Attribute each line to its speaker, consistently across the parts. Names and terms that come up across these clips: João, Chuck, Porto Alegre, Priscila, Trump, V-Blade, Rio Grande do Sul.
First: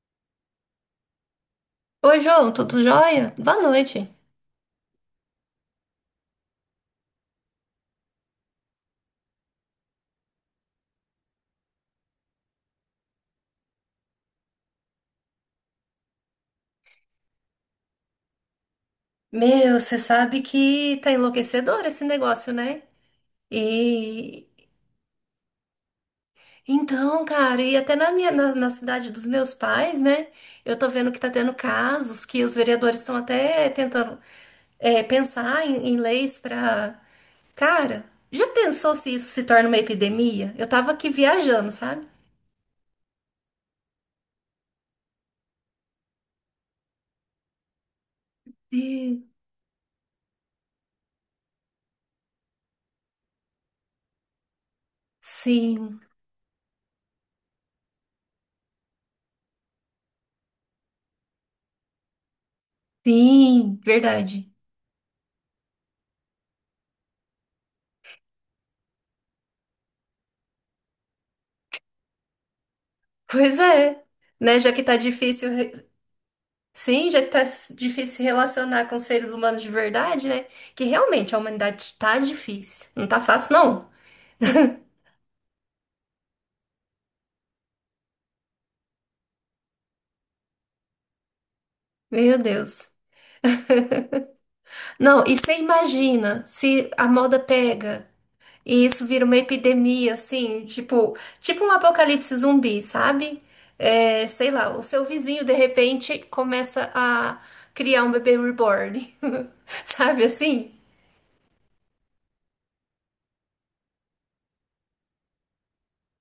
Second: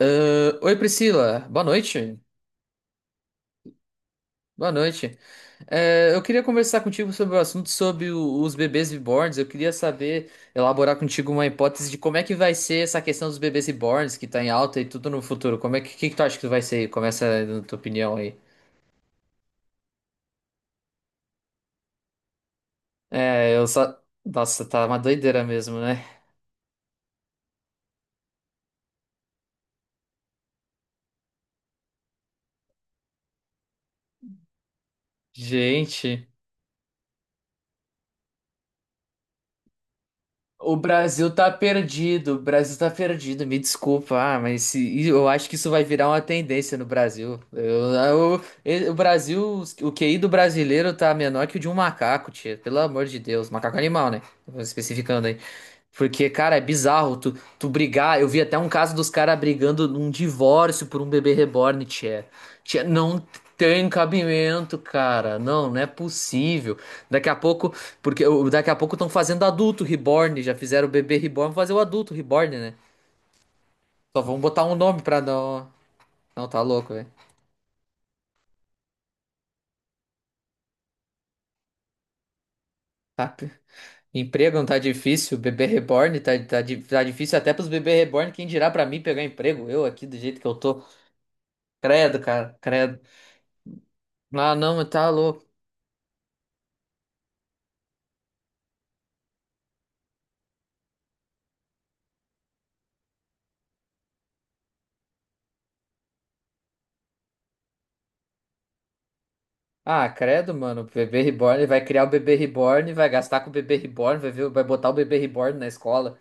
Speaker 1: Oi Priscila, boa noite.
Speaker 2: Oi, João, tudo jóia? Boa noite.
Speaker 1: Boa noite. Eu queria conversar contigo sobre o assunto sobre os bebês reborns. Eu queria saber, elaborar contigo uma hipótese de como é que vai ser essa questão dos bebês reborns que tá em alta e tudo no futuro. Como é que tu acha que vai ser? Começa na tua opinião aí.
Speaker 2: Meu, você sabe que tá enlouquecedor esse negócio, né?
Speaker 1: É, eu só.
Speaker 2: E
Speaker 1: Nossa, tá uma doideira mesmo, né?
Speaker 2: então, cara, e até na cidade dos meus pais, né? Eu tô vendo que tá tendo casos que os vereadores estão até tentando pensar em
Speaker 1: Gente.
Speaker 2: leis pra. Cara, já pensou se isso se torna uma epidemia? Eu
Speaker 1: O
Speaker 2: tava aqui
Speaker 1: Brasil tá
Speaker 2: viajando, sabe?
Speaker 1: perdido, o Brasil tá perdido, me desculpa, eu acho que isso vai virar uma tendência no Brasil. O
Speaker 2: E-
Speaker 1: Brasil, o QI do brasileiro tá menor que o de um macaco, tia, pelo amor de Deus, macaco animal, né? Vou especificando aí.
Speaker 2: Sim,
Speaker 1: Porque, cara, é bizarro tu, tu brigar. Eu vi até um caso dos caras brigando num divórcio por um bebê reborn, tia. Tia, não
Speaker 2: sim,
Speaker 1: tem
Speaker 2: verdade.
Speaker 1: cabimento, cara, não, não é possível. Daqui a pouco. Porque daqui a pouco estão fazendo adulto reborn, já fizeram o bebê reborn, vão fazer o adulto reborn, né?
Speaker 2: Pois é,
Speaker 1: Só vão
Speaker 2: né?
Speaker 1: botar
Speaker 2: Já
Speaker 1: um
Speaker 2: que tá
Speaker 1: nome pra
Speaker 2: difícil
Speaker 1: não.
Speaker 2: re-
Speaker 1: Não, tá louco, velho.
Speaker 2: Sim, já que tá difícil se relacionar com seres humanos de verdade, né? Que realmente a humanidade tá difícil. Não tá
Speaker 1: Tá... p-
Speaker 2: fácil, não.
Speaker 1: Emprego não tá difícil, bebê reborn tá difícil até pros bebê reborn, quem dirá pra mim pegar emprego? Eu aqui do jeito que eu tô. Credo,
Speaker 2: Meu
Speaker 1: cara,
Speaker 2: Deus.
Speaker 1: credo. Ah, não, tá
Speaker 2: Não, e
Speaker 1: louco.
Speaker 2: você imagina se a moda pega e isso vira uma epidemia, assim, tipo um apocalipse zumbi, sabe? É, sei lá, o seu vizinho de repente começa a criar um bebê reborn,
Speaker 1: Ah,
Speaker 2: sabe
Speaker 1: credo,
Speaker 2: assim?
Speaker 1: mano, o bebê reborn, vai criar o bebê reborn, vai gastar com o bebê reborn, vai ver, vai botar o bebê reborn na escola.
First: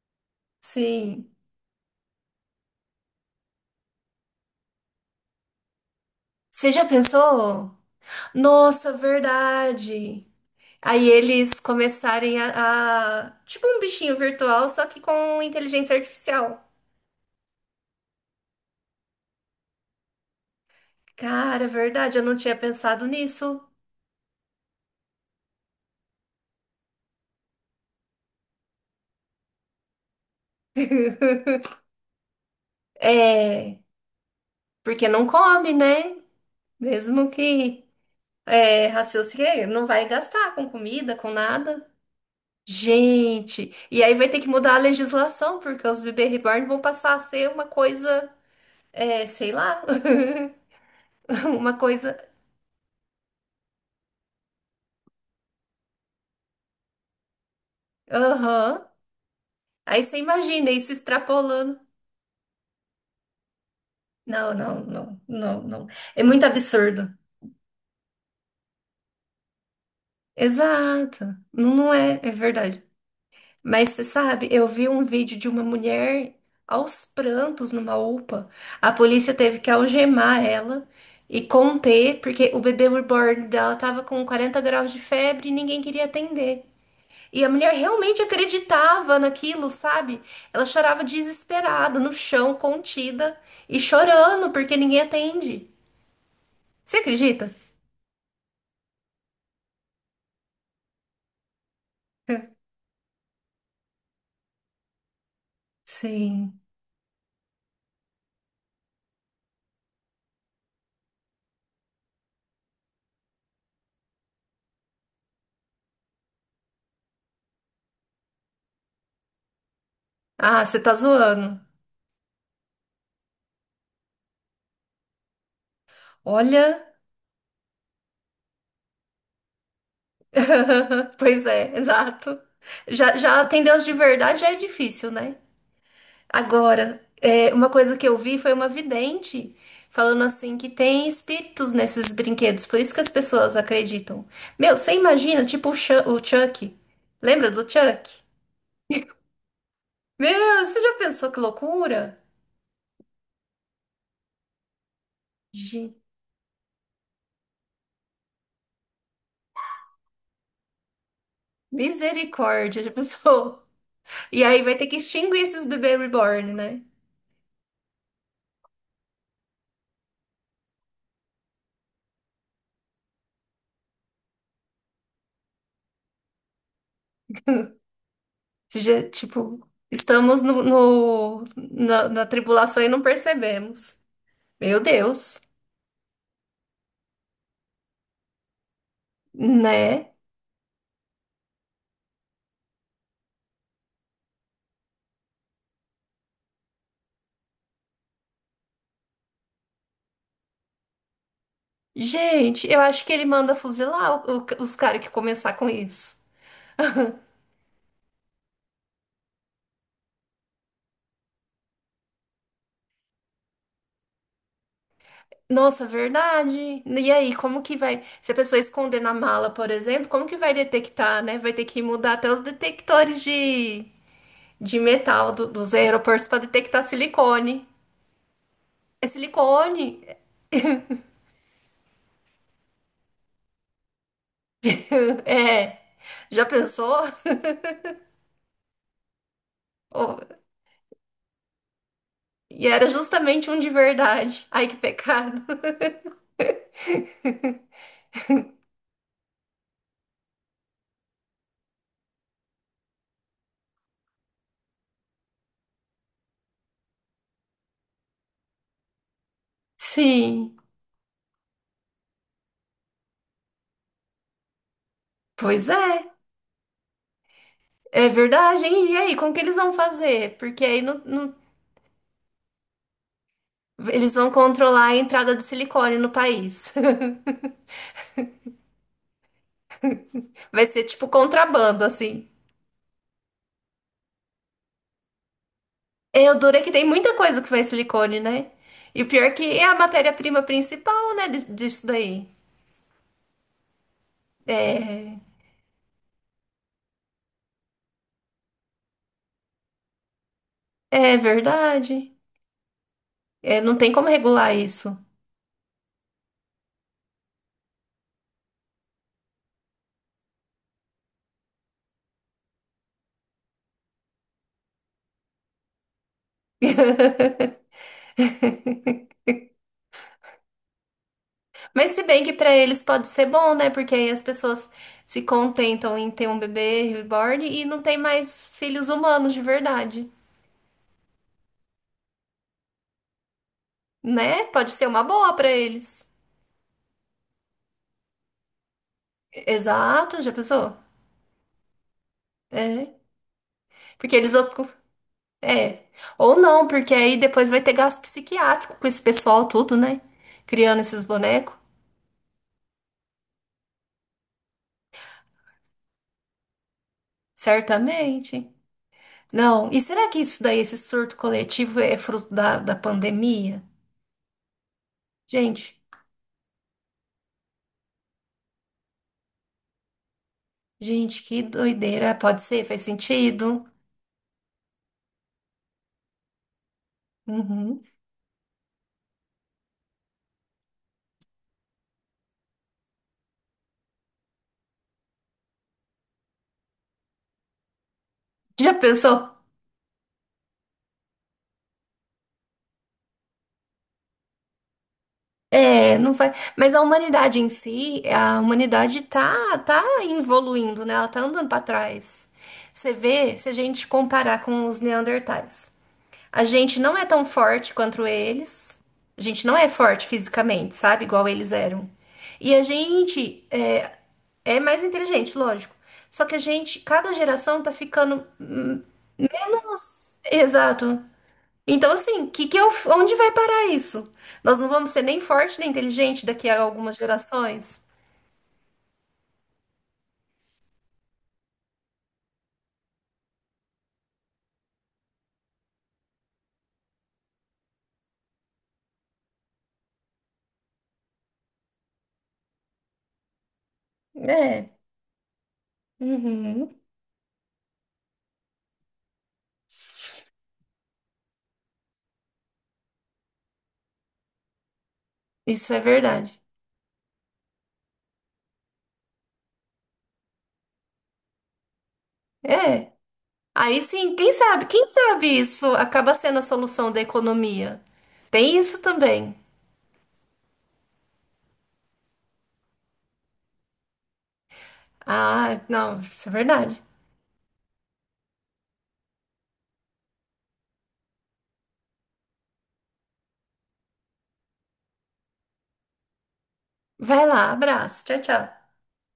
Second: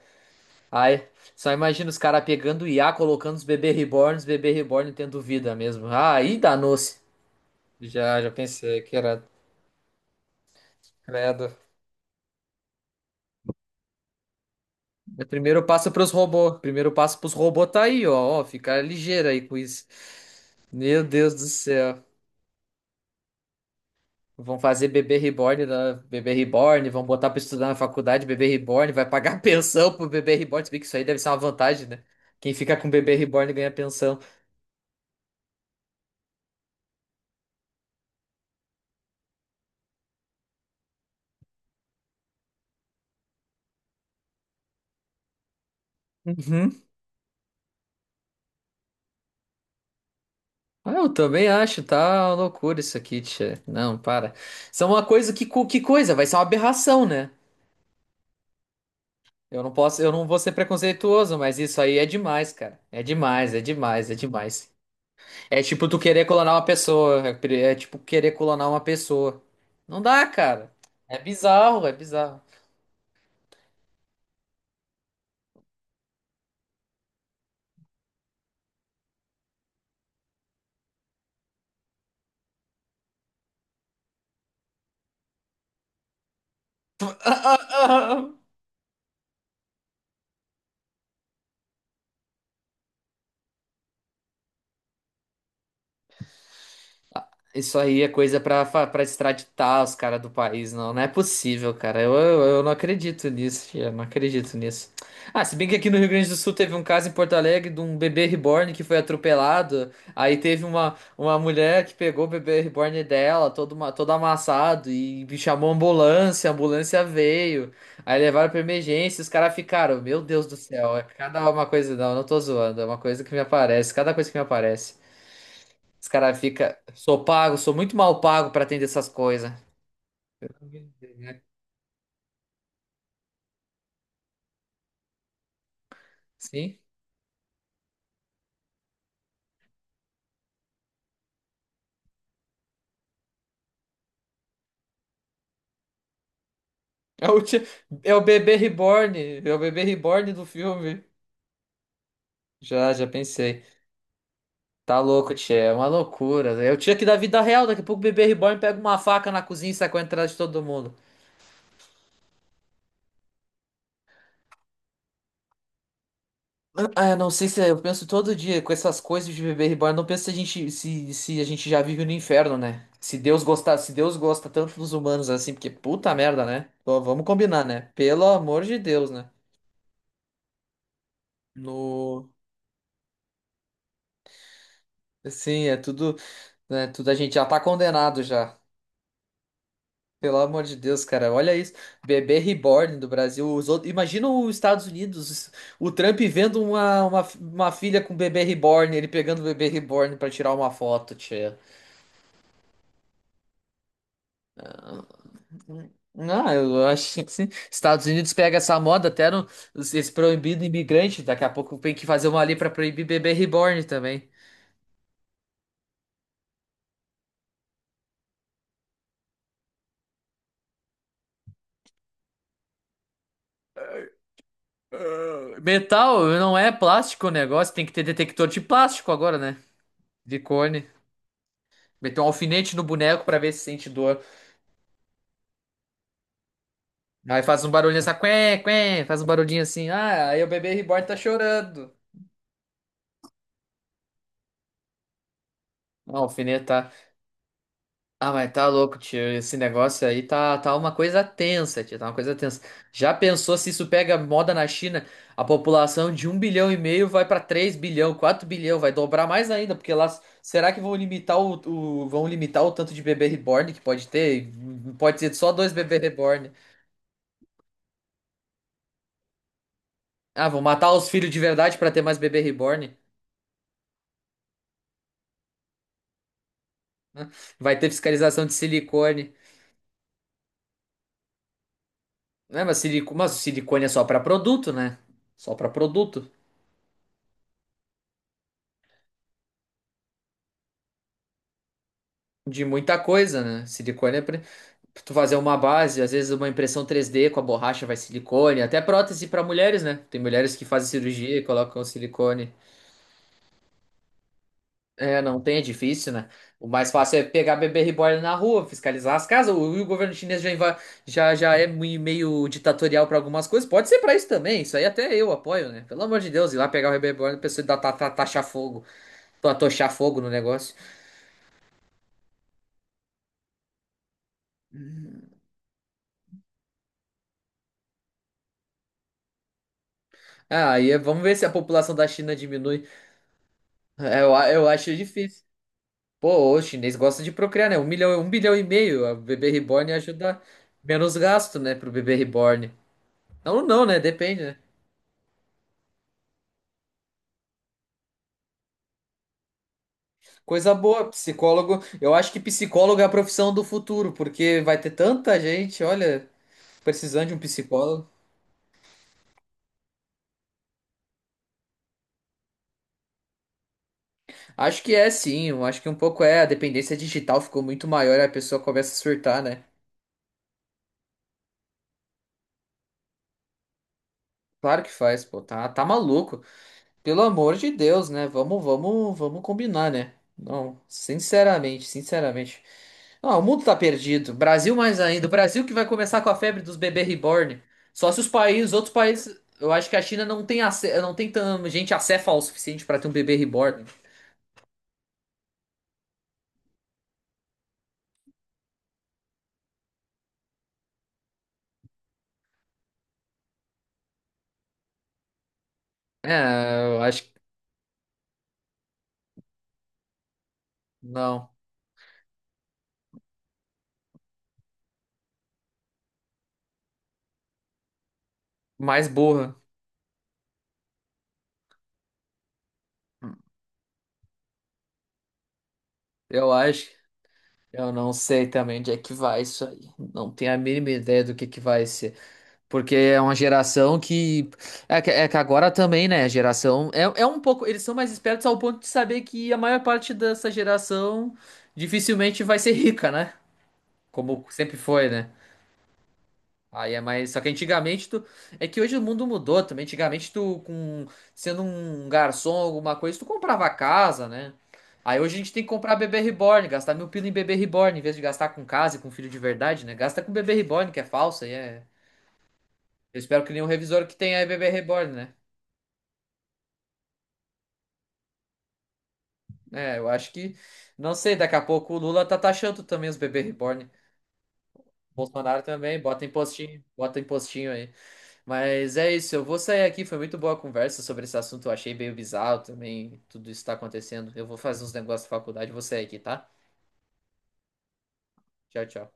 Speaker 1: Ai,
Speaker 2: Sim.
Speaker 1: só imagina os caras pegando o I a colocando os bebê reborn tendo vida mesmo. Ah, aí
Speaker 2: Você já
Speaker 1: danou-se.
Speaker 2: pensou?
Speaker 1: Já pensei
Speaker 2: Nossa,
Speaker 1: que era.
Speaker 2: verdade. Aí
Speaker 1: Credo.
Speaker 2: eles começarem tipo um bichinho virtual, só que
Speaker 1: O
Speaker 2: com
Speaker 1: primeiro passo
Speaker 2: inteligência
Speaker 1: pros robôs.
Speaker 2: artificial.
Speaker 1: Primeiro passo pros robôs tá aí, ó. Ó, fica ligeiro aí com isso. Meu Deus do
Speaker 2: Cara, é
Speaker 1: céu.
Speaker 2: verdade, eu não tinha pensado nisso.
Speaker 1: Vão fazer bebê reborn, da bebê reborn, vão botar pra estudar na faculdade, bebê reborn, vai pagar pensão pro bebê reborn. Se bem que isso aí deve ser uma vantagem, né? Quem fica com bebê reborn ganha
Speaker 2: É,
Speaker 1: pensão.
Speaker 2: porque não come, né? Mesmo que raciocine, não vai gastar com comida, com nada. Gente, e aí vai ter que mudar a legislação, porque os bebê reborn vão passar a ser uma coisa, é, sei lá,
Speaker 1: Ah, eu também
Speaker 2: uma
Speaker 1: acho,
Speaker 2: coisa.
Speaker 1: tá uma loucura isso aqui, tia. Não, para. Isso é uma coisa que coisa, vai ser uma aberração, né?
Speaker 2: Aham.
Speaker 1: Eu não posso,
Speaker 2: Aí
Speaker 1: eu
Speaker 2: você
Speaker 1: não vou ser
Speaker 2: imagina isso
Speaker 1: preconceituoso, mas
Speaker 2: extrapolando.
Speaker 1: isso aí é demais, cara. É demais, é demais, é
Speaker 2: Não,
Speaker 1: demais.
Speaker 2: não, não, não,
Speaker 1: É
Speaker 2: não.
Speaker 1: tipo tu
Speaker 2: É
Speaker 1: querer
Speaker 2: muito
Speaker 1: clonar uma
Speaker 2: absurdo.
Speaker 1: pessoa, é tipo querer clonar uma pessoa. Não dá, cara. É
Speaker 2: Exato. Não,
Speaker 1: bizarro, é
Speaker 2: não é, é
Speaker 1: bizarro.
Speaker 2: verdade. Mas você sabe, eu vi um vídeo de uma mulher aos prantos numa UPA. A polícia teve que algemar ela e conter, porque o bebê reborn dela tava com 40 graus de febre e ninguém queria atender. E a mulher realmente acreditava naquilo, sabe? Ela chorava desesperada, no chão, contida e chorando porque ninguém atende. Você acredita?
Speaker 1: Isso aí é coisa pra extraditar os caras do país, não. Não é possível, cara. Eu não acredito nisso, tia. Não acredito nisso. Ah, se bem que aqui no Rio Grande do Sul
Speaker 2: Sim.
Speaker 1: teve um caso em Porto Alegre de um bebê reborn que foi atropelado. Aí teve uma mulher que pegou o bebê reborn dela, todo amassado, e chamou a ambulância. A ambulância veio. Aí levaram pra emergência. Os caras ficaram, meu Deus do
Speaker 2: Ah, você tá
Speaker 1: céu. É cada
Speaker 2: zoando.
Speaker 1: uma coisa, não. Eu não tô zoando. É uma coisa que me aparece. Cada coisa que me aparece. Os caras ficam.
Speaker 2: Olha.
Speaker 1: Sou pago, sou muito mal pago pra atender essas coisas.
Speaker 2: Pois é, exato. Já atender os de verdade já é difícil, né?
Speaker 1: Sim.
Speaker 2: Agora, uma coisa que eu vi foi uma vidente falando assim que tem espíritos nesses brinquedos, por isso que as pessoas acreditam. Meu, você imagina, tipo o Chuck.
Speaker 1: É o,
Speaker 2: Lembra
Speaker 1: ti-
Speaker 2: do
Speaker 1: é o
Speaker 2: Chuck?
Speaker 1: bebê reborn. É o bebê reborn do
Speaker 2: Meu, você já
Speaker 1: filme.
Speaker 2: pensou que loucura?
Speaker 1: Já pensei. Tá louco, Tchê, é uma
Speaker 2: Gente,
Speaker 1: loucura. Eu tinha que da vida real. Daqui a pouco o bebê reborn pega uma faca na cozinha e sai correndo atrás de todo mundo.
Speaker 2: misericórdia, já pensou? E aí vai ter que extinguir esses bebês reborn, né?
Speaker 1: Ah, eu não sei se eu penso todo dia com essas coisas de bebê reborn. Eu não penso se a gente, se a gente já vive no inferno, né? Se Deus gostar, se Deus gosta tanto dos humanos assim, porque puta merda, né? Pô, vamos combinar, né? Pelo amor de
Speaker 2: Esse dia,
Speaker 1: Deus, né?
Speaker 2: tipo, estamos na
Speaker 1: No,
Speaker 2: tribulação e não percebemos. Meu Deus,
Speaker 1: assim, é tudo, né, tudo a gente já tá condenado já.
Speaker 2: né?
Speaker 1: Pelo amor de Deus, cara, olha isso. Bebê reborn do Brasil. Os outros, imagina os Estados Unidos, o Trump vendo uma filha com bebê reborn, ele pegando o bebê reborn pra tirar uma foto, tia.
Speaker 2: Gente, eu acho que ele manda fuzilar os caras que começar com isso.
Speaker 1: Não, eu acho que sim. Estados Unidos pega essa moda até no, esse proibido imigrante. Daqui a pouco tem que fazer uma lei pra proibir bebê reborn também.
Speaker 2: Nossa, verdade. E aí, como que vai? Se a pessoa esconder na mala, por exemplo, como que vai detectar, né? Vai ter que mudar até os detectores de metal dos
Speaker 1: Metal
Speaker 2: aeroportos para
Speaker 1: não é
Speaker 2: detectar
Speaker 1: plástico o
Speaker 2: silicone.
Speaker 1: negócio, tem que ter detector de
Speaker 2: É
Speaker 1: plástico agora, né?
Speaker 2: silicone?
Speaker 1: De cone. Meteu um alfinete no boneco pra ver se sente dor.
Speaker 2: É. Já pensou?
Speaker 1: Aí faz um barulhinho assim, quen, quen, faz um barulhinho assim. Ah, aí o bebê reborn tá chorando.
Speaker 2: E era justamente um de verdade. Ai, que pecado.
Speaker 1: Ah, o alfinete tá. Ah, mas tá louco, tio. Esse negócio aí tá uma coisa tensa, tio. Tá uma coisa tensa. Já pensou se isso pega moda na China? A população de 1,5 bilhão vai pra 3 bilhões, 4 bilhões, vai dobrar mais ainda, porque lá
Speaker 2: Sim,
Speaker 1: será que vão limitar vão limitar o tanto de bebê reborn que pode ter? Pode ser só
Speaker 2: pois
Speaker 1: dois bebê
Speaker 2: é.
Speaker 1: reborn.
Speaker 2: É verdade, hein? E aí, como que eles vão fazer?
Speaker 1: Ah, vão
Speaker 2: Porque aí
Speaker 1: matar os filhos de verdade pra ter mais bebê reborn.
Speaker 2: eles vão controlar a entrada de silicone no país.
Speaker 1: Né? Vai ter fiscalização de silicone.
Speaker 2: Vai ser tipo contrabando, assim.
Speaker 1: Mas o silicone é só pra produto, né? Só pra produto.
Speaker 2: É, o duro é que tem muita coisa que vai silicone, né? E o pior é que é a matéria-prima principal, né, disso daí.
Speaker 1: De muita coisa, né? Silicone é pra tu
Speaker 2: É,
Speaker 1: fazer uma base, às vezes uma impressão 3D com a borracha vai silicone, até prótese pra mulheres, né? Tem mulheres que fazem
Speaker 2: é
Speaker 1: cirurgia e colocam
Speaker 2: verdade.
Speaker 1: silicone.
Speaker 2: É, não tem como regular isso.
Speaker 1: É, não tem, é difícil, né? O mais fácil é pegar bebê reborn na rua, fiscalizar as casas. O governo chinês já é meio ditatorial pra algumas coisas. Pode ser pra isso também. Isso aí até eu apoio, né? Pelo amor de Deus, ir lá pegar o bebê reborn e a pessoa dar, ta, ta, taxar fogo, pra tochar fogo no negócio.
Speaker 2: Mas se bem que pra eles pode ser bom, né? Porque aí as pessoas se contentam em ter um bebê reborn e não tem mais filhos humanos de verdade,
Speaker 1: Vamos ver se a população da China diminui.
Speaker 2: né?
Speaker 1: Eu
Speaker 2: Pode ser
Speaker 1: acho
Speaker 2: uma boa
Speaker 1: difícil.
Speaker 2: pra eles.
Speaker 1: Pô, o chinês gosta de procriar, né? 1 milhão, 1,5 bilhão. O bebê reborn
Speaker 2: Exato, já
Speaker 1: ajuda
Speaker 2: pensou?
Speaker 1: menos gasto, né, pro bebê reborn.
Speaker 2: É.
Speaker 1: Não, não, né?
Speaker 2: Porque eles
Speaker 1: Depende, né?
Speaker 2: ocupam. É. Ou não, porque aí depois vai ter gasto psiquiátrico com esse pessoal tudo, né?
Speaker 1: Coisa
Speaker 2: Criando esses
Speaker 1: boa,
Speaker 2: bonecos.
Speaker 1: psicólogo. Eu acho que psicólogo é a profissão do futuro, porque vai ter tanta gente, olha, precisando de um psicólogo.
Speaker 2: Certamente. Não. E será que isso daí, esse surto coletivo, é fruto da pandemia?
Speaker 1: Acho que é sim, eu
Speaker 2: Gente.
Speaker 1: acho que um pouco é. A dependência digital ficou muito maior e a pessoa começa a surtar, né?
Speaker 2: Gente, que doideira. Pode ser, faz sentido.
Speaker 1: Claro que faz, pô, tá, tá maluco. Pelo amor de
Speaker 2: Uhum.
Speaker 1: Deus, né? Vamos combinar, né? Não, sinceramente, sinceramente. Ah, o mundo tá perdido. Brasil mais ainda. O Brasil que vai começar com a febre dos bebês reborn. Só se os países,
Speaker 2: Já
Speaker 1: outros
Speaker 2: pensou?
Speaker 1: países, eu acho que a China não tem não tem tanta gente acéfala o suficiente pra ter um bebê reborn.
Speaker 2: É, não faz. Mas a humanidade em si, a humanidade tá, tá evoluindo, né? Ela tá andando pra trás. Você vê, se a gente comparar com os neandertais, a gente
Speaker 1: É,
Speaker 2: não
Speaker 1: eu
Speaker 2: é
Speaker 1: acho
Speaker 2: tão
Speaker 1: que
Speaker 2: forte quanto eles. A gente não é forte fisicamente, sabe? Igual
Speaker 1: não.
Speaker 2: eles eram. E a gente é mais inteligente, lógico. Só que a gente, cada geração tá ficando.
Speaker 1: Mais burra,
Speaker 2: Nossa, exato. Então, assim, que eu, onde vai parar isso? Nós não vamos ser nem forte nem inteligente daqui
Speaker 1: eu
Speaker 2: a
Speaker 1: acho.
Speaker 2: algumas gerações?
Speaker 1: Eu não sei também onde é que vai isso aí. Não tenho a mínima ideia do que vai ser. Porque é uma geração que. É que agora também, né? A geração. É, é um pouco. Eles são mais espertos ao ponto de saber que a maior parte dessa geração dificilmente vai ser rica, né? Como
Speaker 2: É.
Speaker 1: sempre foi, né?
Speaker 2: Uhum.
Speaker 1: Aí é mais. Só que antigamente tu. É que hoje o mundo mudou também. Antigamente tu, com... sendo um garçom, alguma coisa, tu comprava casa, né? Aí hoje a gente tem que
Speaker 2: Isso é
Speaker 1: comprar bebê
Speaker 2: verdade.
Speaker 1: reborn, gastar 1.000 pila em bebê reborn, em vez de gastar com casa e com filho de verdade, né? Gasta com bebê reborn, que é falso, aí é.
Speaker 2: É.
Speaker 1: Eu espero que nenhum
Speaker 2: Aí
Speaker 1: revisor que
Speaker 2: sim,
Speaker 1: tenha bebê
Speaker 2: quem
Speaker 1: reborn,
Speaker 2: sabe
Speaker 1: né?
Speaker 2: isso acaba sendo a solução da economia. Tem isso também.
Speaker 1: É, eu acho que, não sei, daqui a pouco o Lula tá taxando também os bebê reborn. Bolsonaro
Speaker 2: Ah,
Speaker 1: também,
Speaker 2: não, isso é verdade.
Speaker 1: bota impostinho aí. Mas é isso, eu vou sair aqui, foi muito boa a conversa sobre esse assunto, eu achei meio bizarro também, tudo isso tá acontecendo. Eu vou fazer uns negócios da faculdade, vou sair aqui, tá?
Speaker 2: Vai lá, abraço. Tchau, tchau.
Speaker 1: Tchau, tchau.